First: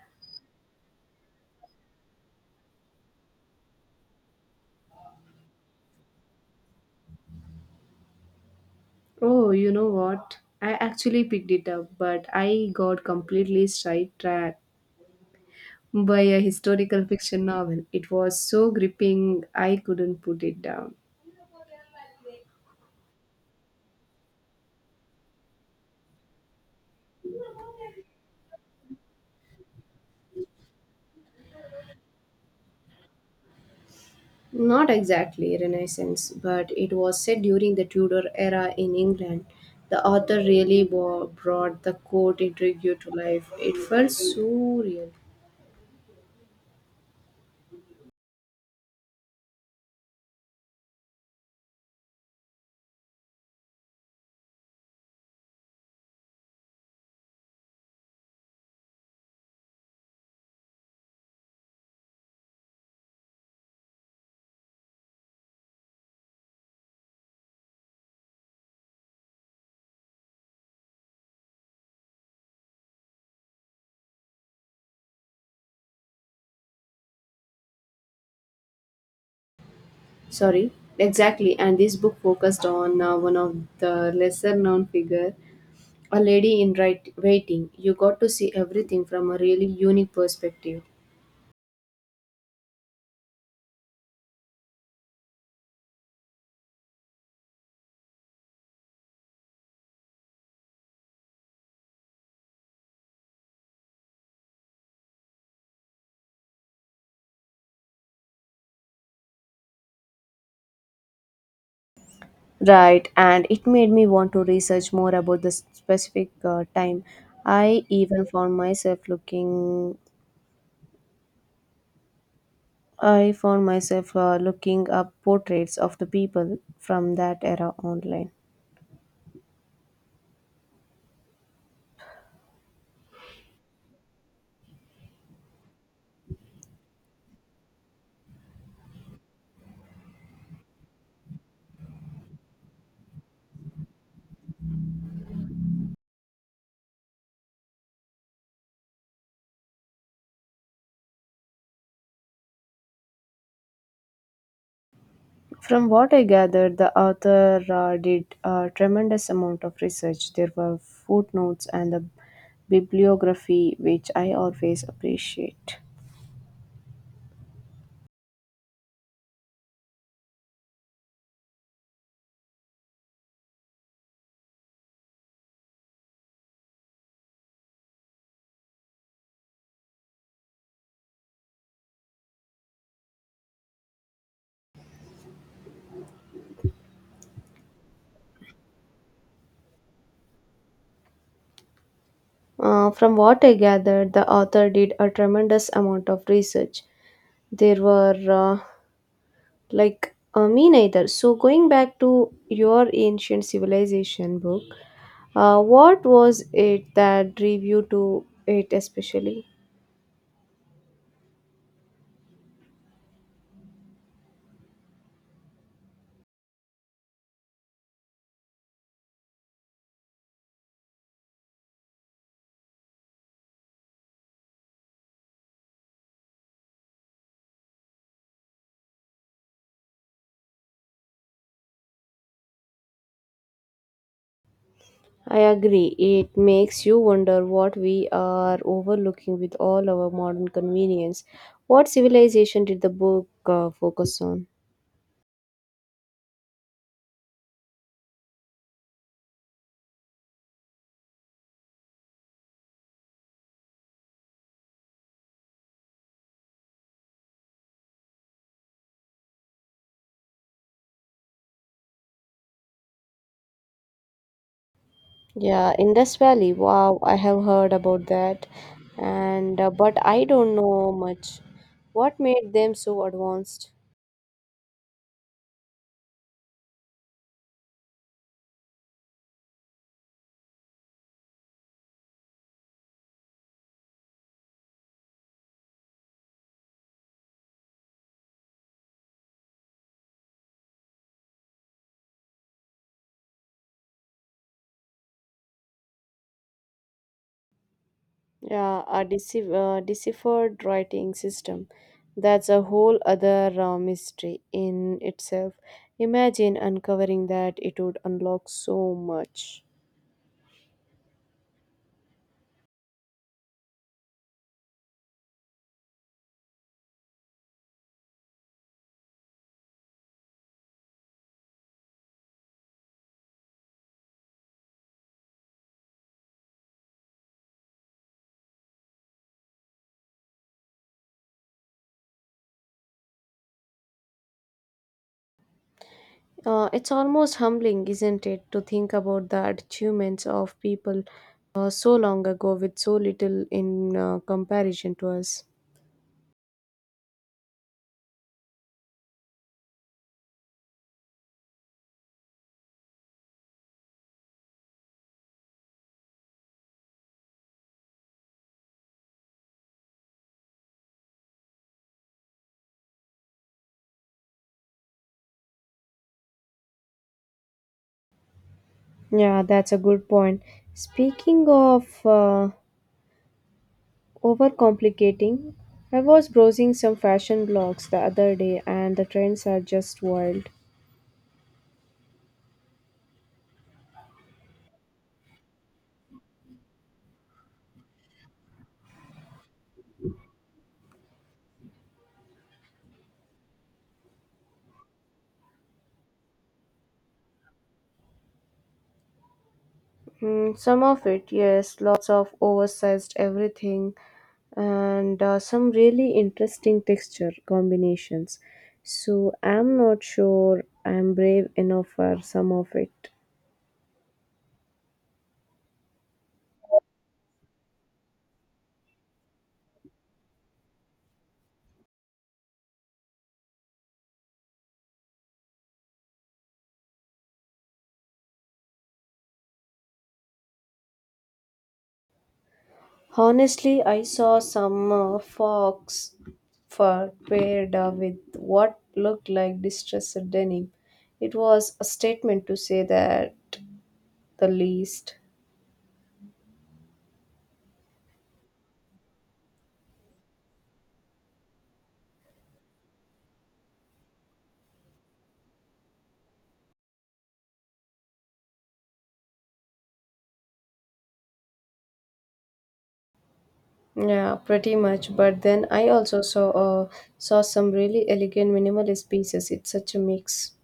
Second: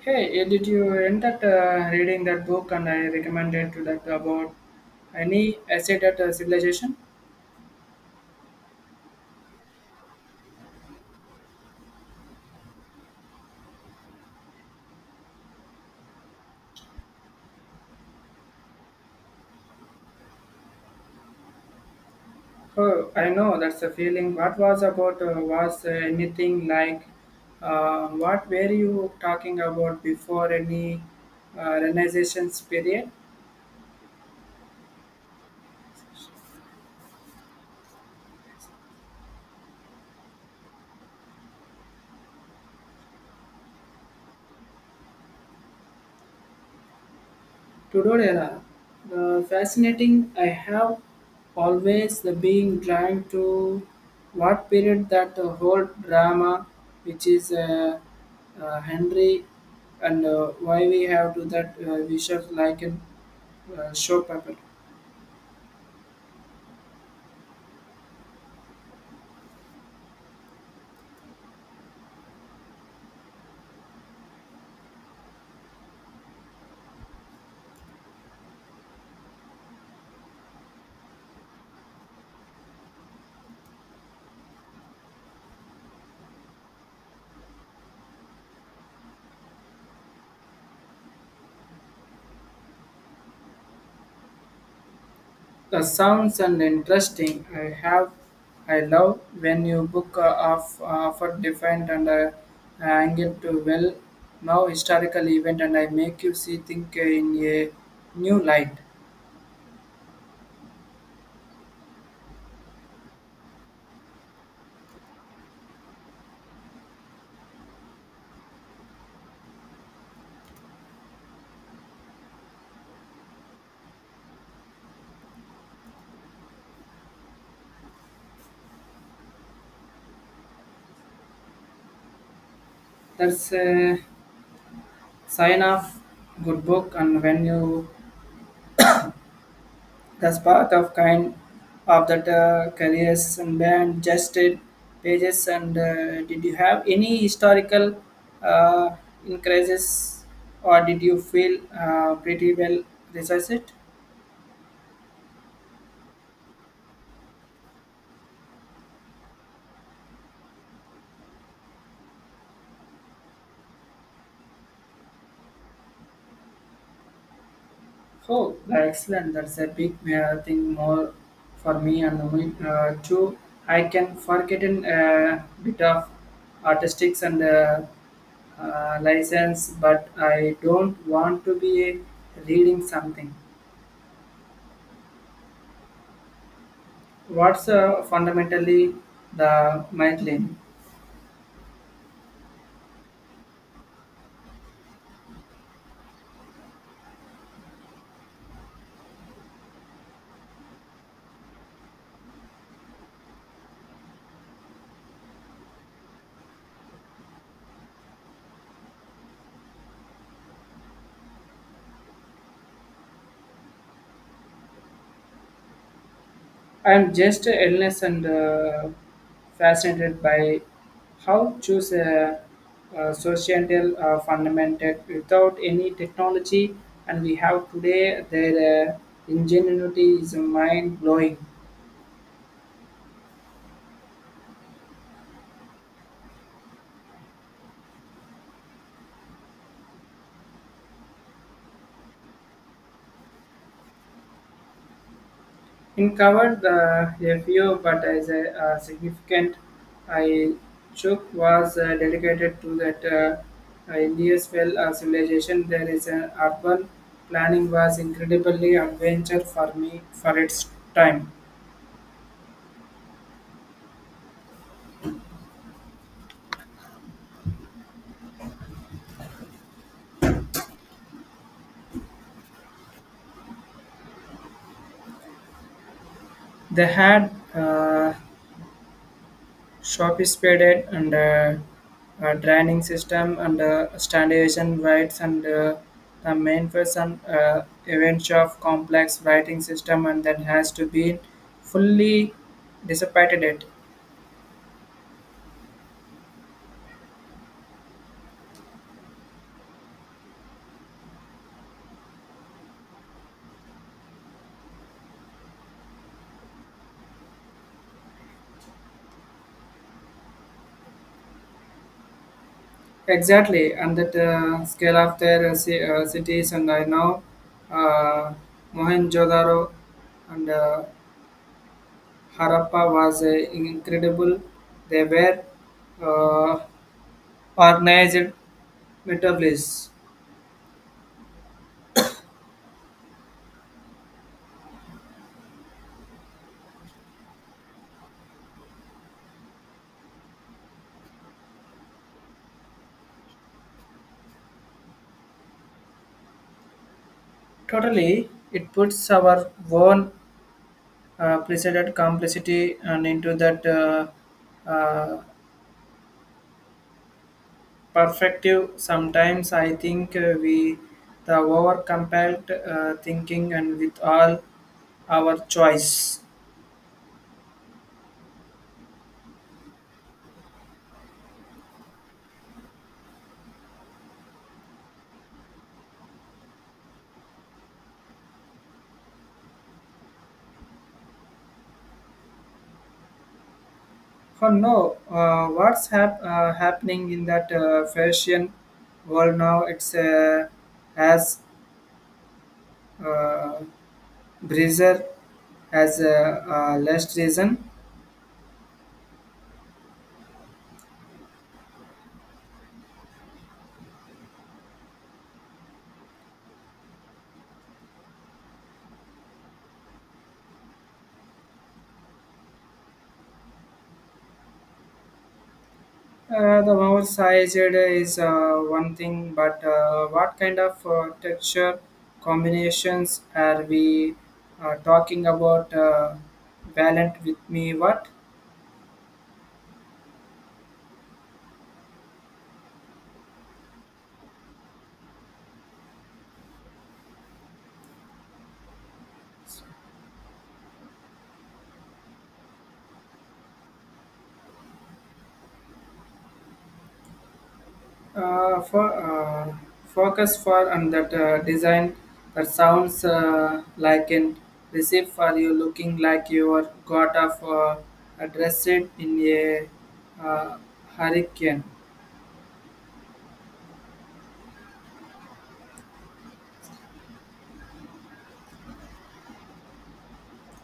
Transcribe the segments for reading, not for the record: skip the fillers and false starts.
Hey, did you end up reading that book and I recommended to that about any asset at civilization? Oh, you know what? I actually picked it up, but I got completely sidetracked by a historical fiction novel. It was so gripping, I couldn't put it down. Oh, I know that's a feeling. What was about was anything like what were you talking about before any renaissance period? Not exactly Renaissance, but it was set during the Tudor era in England. The author really brought the court intrigue to life. It felt so real. Tudor era. The fascinating I have always the being drawn to what period that the whole drama which is Henry and why we have to that visual like in showpaper. Sorry, exactly. And this book focused on one of the lesser known figure. A lady in right waiting. You got to see everything from a really unique perspective. The sounds and interesting. I love when you book off for different and angle to well now historical event and I make you see think in a new light. Right, and it made me want to research more about the specific time. I even found myself looking. I found myself looking up portraits of the people from that era online. That's a sign of good book and when you the path of kind of that careers and band just did pages and did you have any historical uh, increases or did you feel pretty well researched? From what I gathered, the author did a tremendous amount of research. There were footnotes and a bibliography, which I always appreciate. Oh, that's excellent. That's a big thing more for me and me too. I can forget in a bit of artistics and license, but I don't want to be reading something. What's fundamentally the migraine? From what I gathered, the author did a tremendous amount of research. There were me neither. So going back to your ancient civilization book, what was it that drew you to it especially? I'm just endless and fascinated by how choose a societal fundamental without any technology and we have today their ingenuity is mind blowing. I agree. It makes you wonder what we are overlooking with all our modern convenience. What civilization did the book focus on? In covered the review, but as a, significant, I took was dedicated to that India's well civilization. There is an urban planning was incredibly adventure for me for its time. Yeah, Indus Valley. Wow, I have heard about that. And but I don't know much. What made them so advanced? They had sophisticated and training system and standardization rights and the main person events of complex writing system and that has to be fully dissipated it. Yeah, a decif deciphered writing system. That's a whole other mystery in itself. Imagine uncovering that, it would unlock so much. Exactly, and that scale of their cities. And I know uh, Mohenjo-daro and Harappa was incredible. They were uh, organized metropolis. It's almost humbling, isn't it, to think about the achievements of people so long ago with so little in comparison to us. Totally, it puts our own preceded complexity and into that uh, perspective. Sometimes I think we the over compelled thinking and with all our choice. Yeah, that's a good point. Speaking of overcomplicating, I was browsing some fashion blogs the other day and the trends are just wild. For no, what's happening in that fashion world now? It's as uh, breezer as a last reason. Mm, some of it, yes, lots of oversized everything and some really interesting texture combinations. So I'm not sure I'm brave enough for some of it. The mouth size it is one thing, but what kind of texture combinations are we talking about? Valiant with me, what Honestly, I saw some fox fur paired with what looked like distressed denim. It was a statement to say that the least. For focus for and that design that sounds like an receipt for you looking like you are got off a dress it in a uh, hurricane. Yeah, pretty much. But then I also saw some really elegant minimalist pieces. It's such a mix.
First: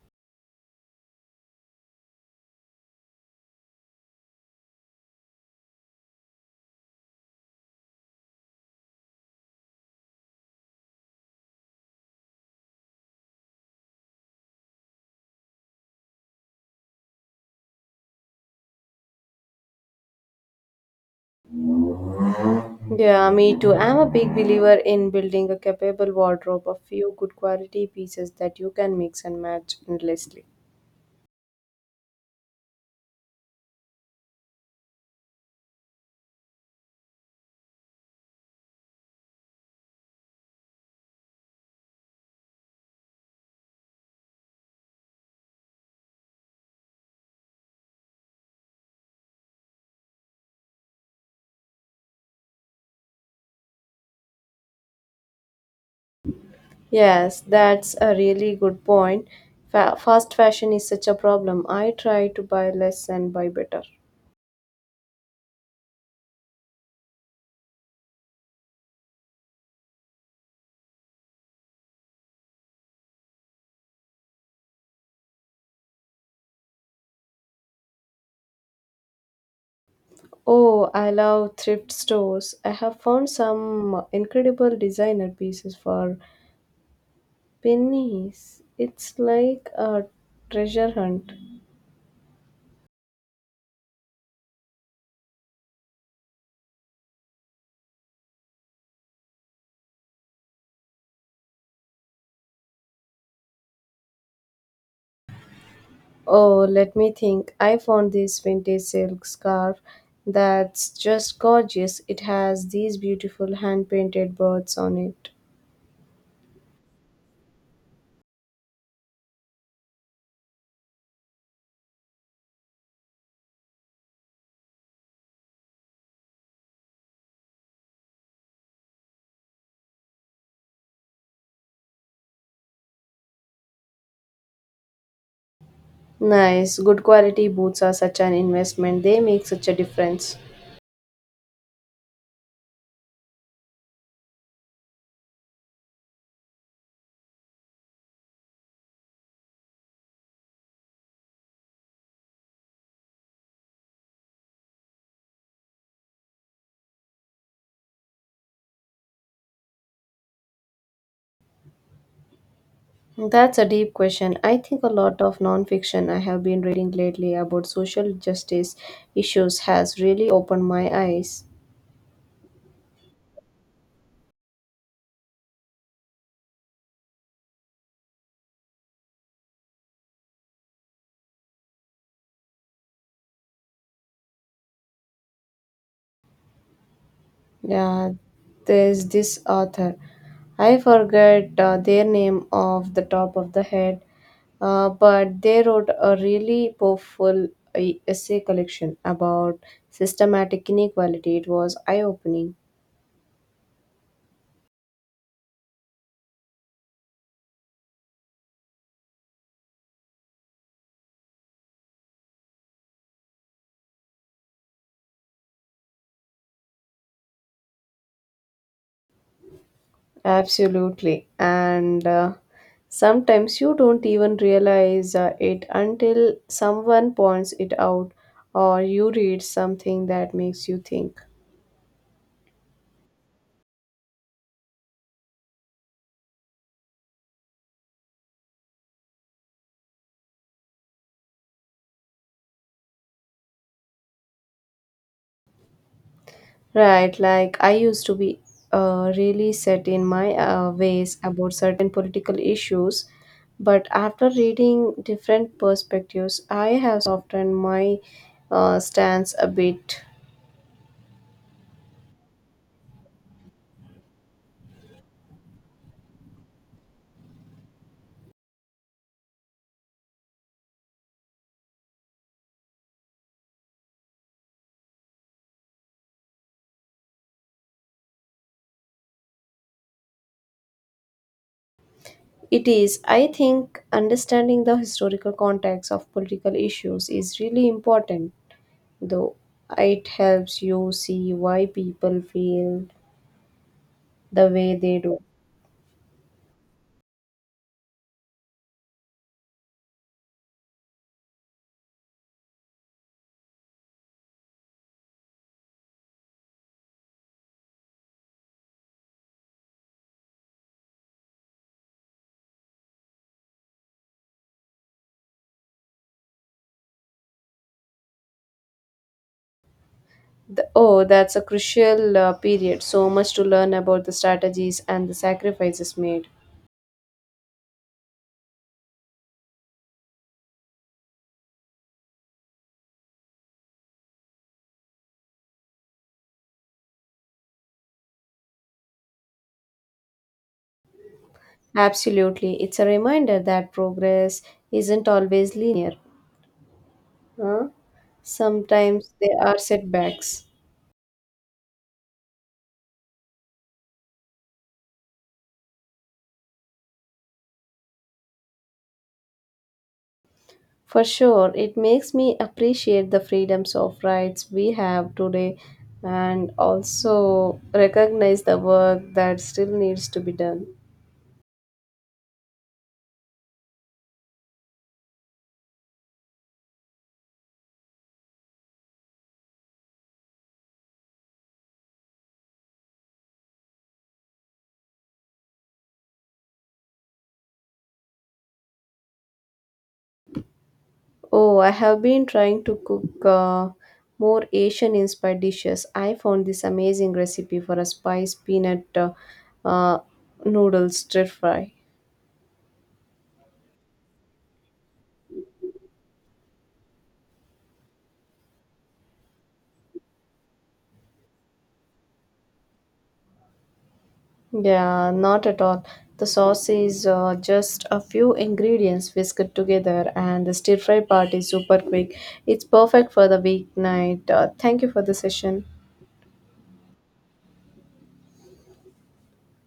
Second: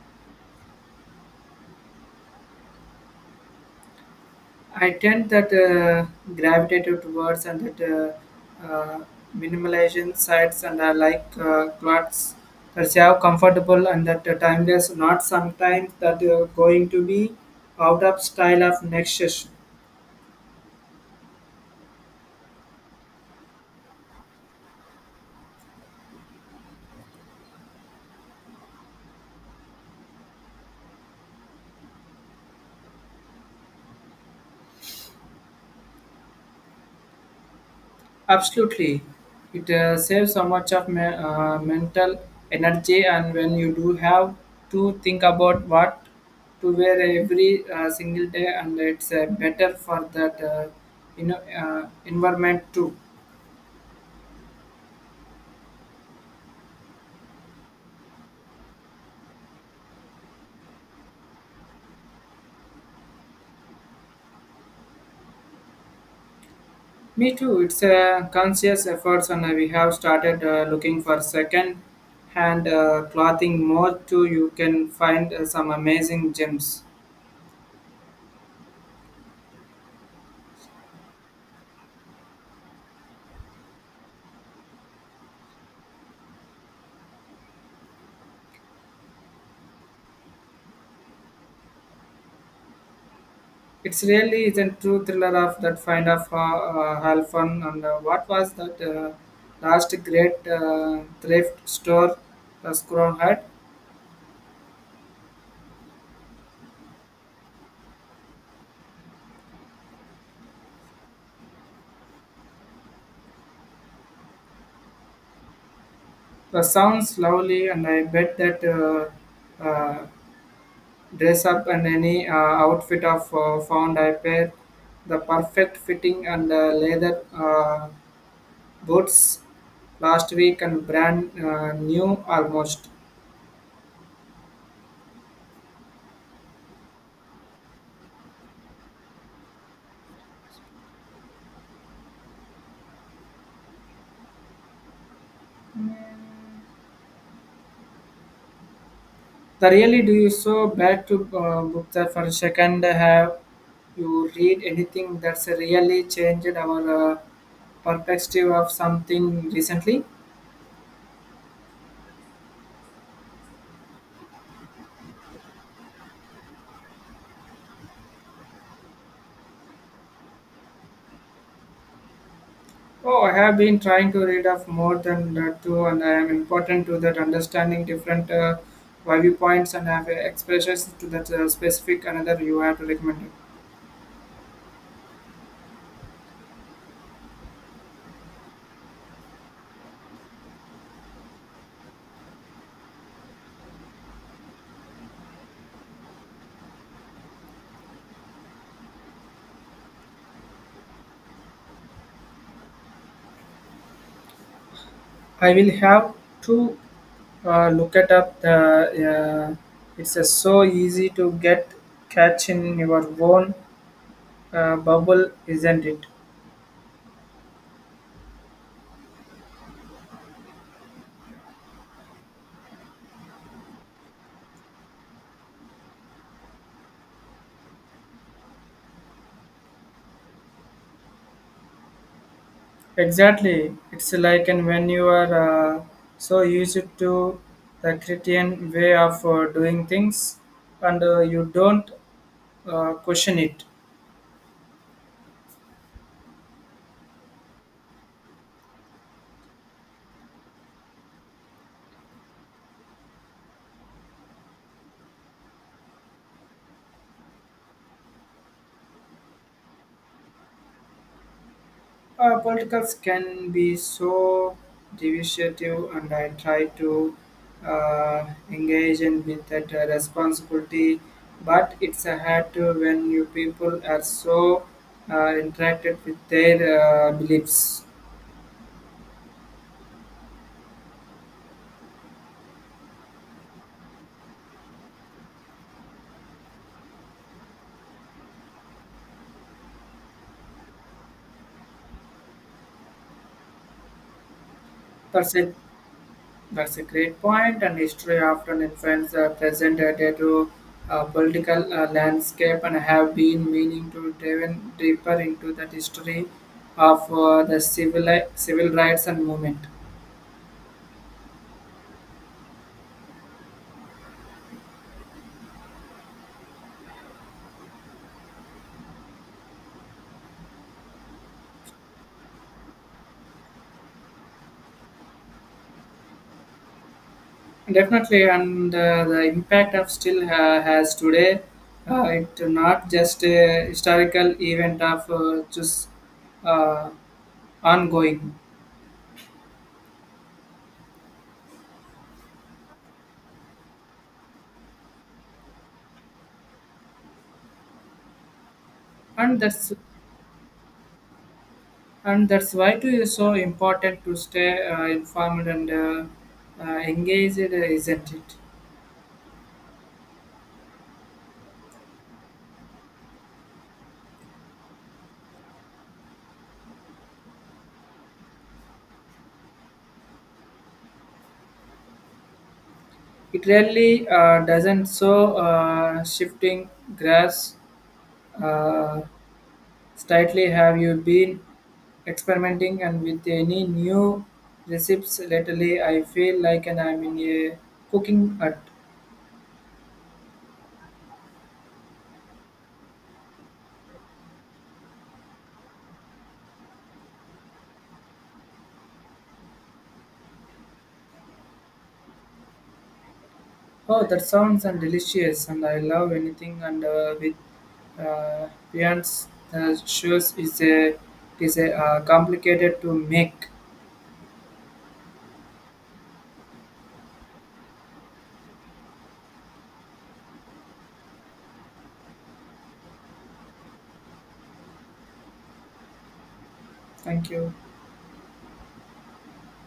I tend that gravitated towards and that uh, uh, minimalization sites and I like clothes that have comfortable and that timeless, not sometimes that going to be out of style of next session. Yeah, me too. I'm a big believer in building a capable wardrobe, a few good quality pieces that you can mix and match endlessly. Absolutely, it saves so much of mental energy and when you do have to think about what to wear every single day and it's better for that environment too. Yes, that's a really good point. Fast fashion is such a problem. I try to buy less and buy better. Me too. It's a conscious effort, and we have started looking for second-hand clothing more too. You can find some amazing gems. Oh, I love thrift stores. I have found some incredible designer pieces for pennies. It's like a treasure hunt. It's really is a true thriller of that find of half fun. And what was that last great thrift store the Scrum had? Oh, let me think. I found this vintage silk scarf that's just gorgeous. It has these beautiful hand painted birds on it. The sounds lovely, and I bet that uh, uh, dress up and any outfit of found I pair the perfect fitting and leather boots last week and brand new almost. Nice. Good quality boots are such an investment. They make such a difference. The really do you so bad to book that for a second have you read anything that's really changed our perspective of something recently? That's a deep question. I think a lot of nonfiction I have been reading lately about social justice issues has really opened my eyes. Oh, I have been trying to read of more than that too, and I am important to that understanding different viewpoints and have expressions to that specific another you have to recommend it. Yeah, there's this author. I forget their name off the top of the head, but they wrote a really powerful uh, essay collection about systematic inequality. It was eye opening. I will have to look it up. The yeah. It's so easy to get catch in your own bubble, isn't it? Absolutely. And sometimes you don't even realize it until someone points it out or you read something that makes you think. Exactly. It's like and when you are uh, so used to the Christian way of doing things, and you don't question it. Right, like I used to be really set in my ways about certain political issues, but after reading different perspectives, I have softened my stance a bit. Politicals can be so divisive, and I try to engage in with that responsibility. But it's a hard to when you people are so interacted with their beliefs. It is, I think, understanding the historical context of political issues is really important, though it helps you see why people feel the way they do. Percent. That's a great point, and history often influences the present day to political landscape, and have been meaning to dive in deeper into that history of the civil rights and movement. The, oh, that's a crucial period. So much to learn about the strategies and the sacrifices made. Definitely, and the impact of still has today. It's not just a historical event of just uh, ongoing, Absolutely. It's a reminder that progress isn't always linear. Huh? Sometimes there and are that's setbacks. and that's why it is so important to stay informed and engaged, isn't it? For sure, it makes me appreciate the freedoms of rights we have today and also recognize the work that still needs to be done. It really doesn't so shifting grass uh, slightly. Have you been experimenting and with any new recipes lately? I feel like and I'm in a cooking hut. Oh, I have been trying to cook more Asian inspired dishes. I found this amazing recipe for a spice peanut uh, noodle stir fry. Oh, that sounds and delicious, and I love anything and with uh, Beyond's shoes is a it is a complicated to make. Yeah, not at all. The sauce is just a few ingredients whisked together, and the stir fry part is super quick. It's perfect for the weeknight. Thank you for the session. Thank you.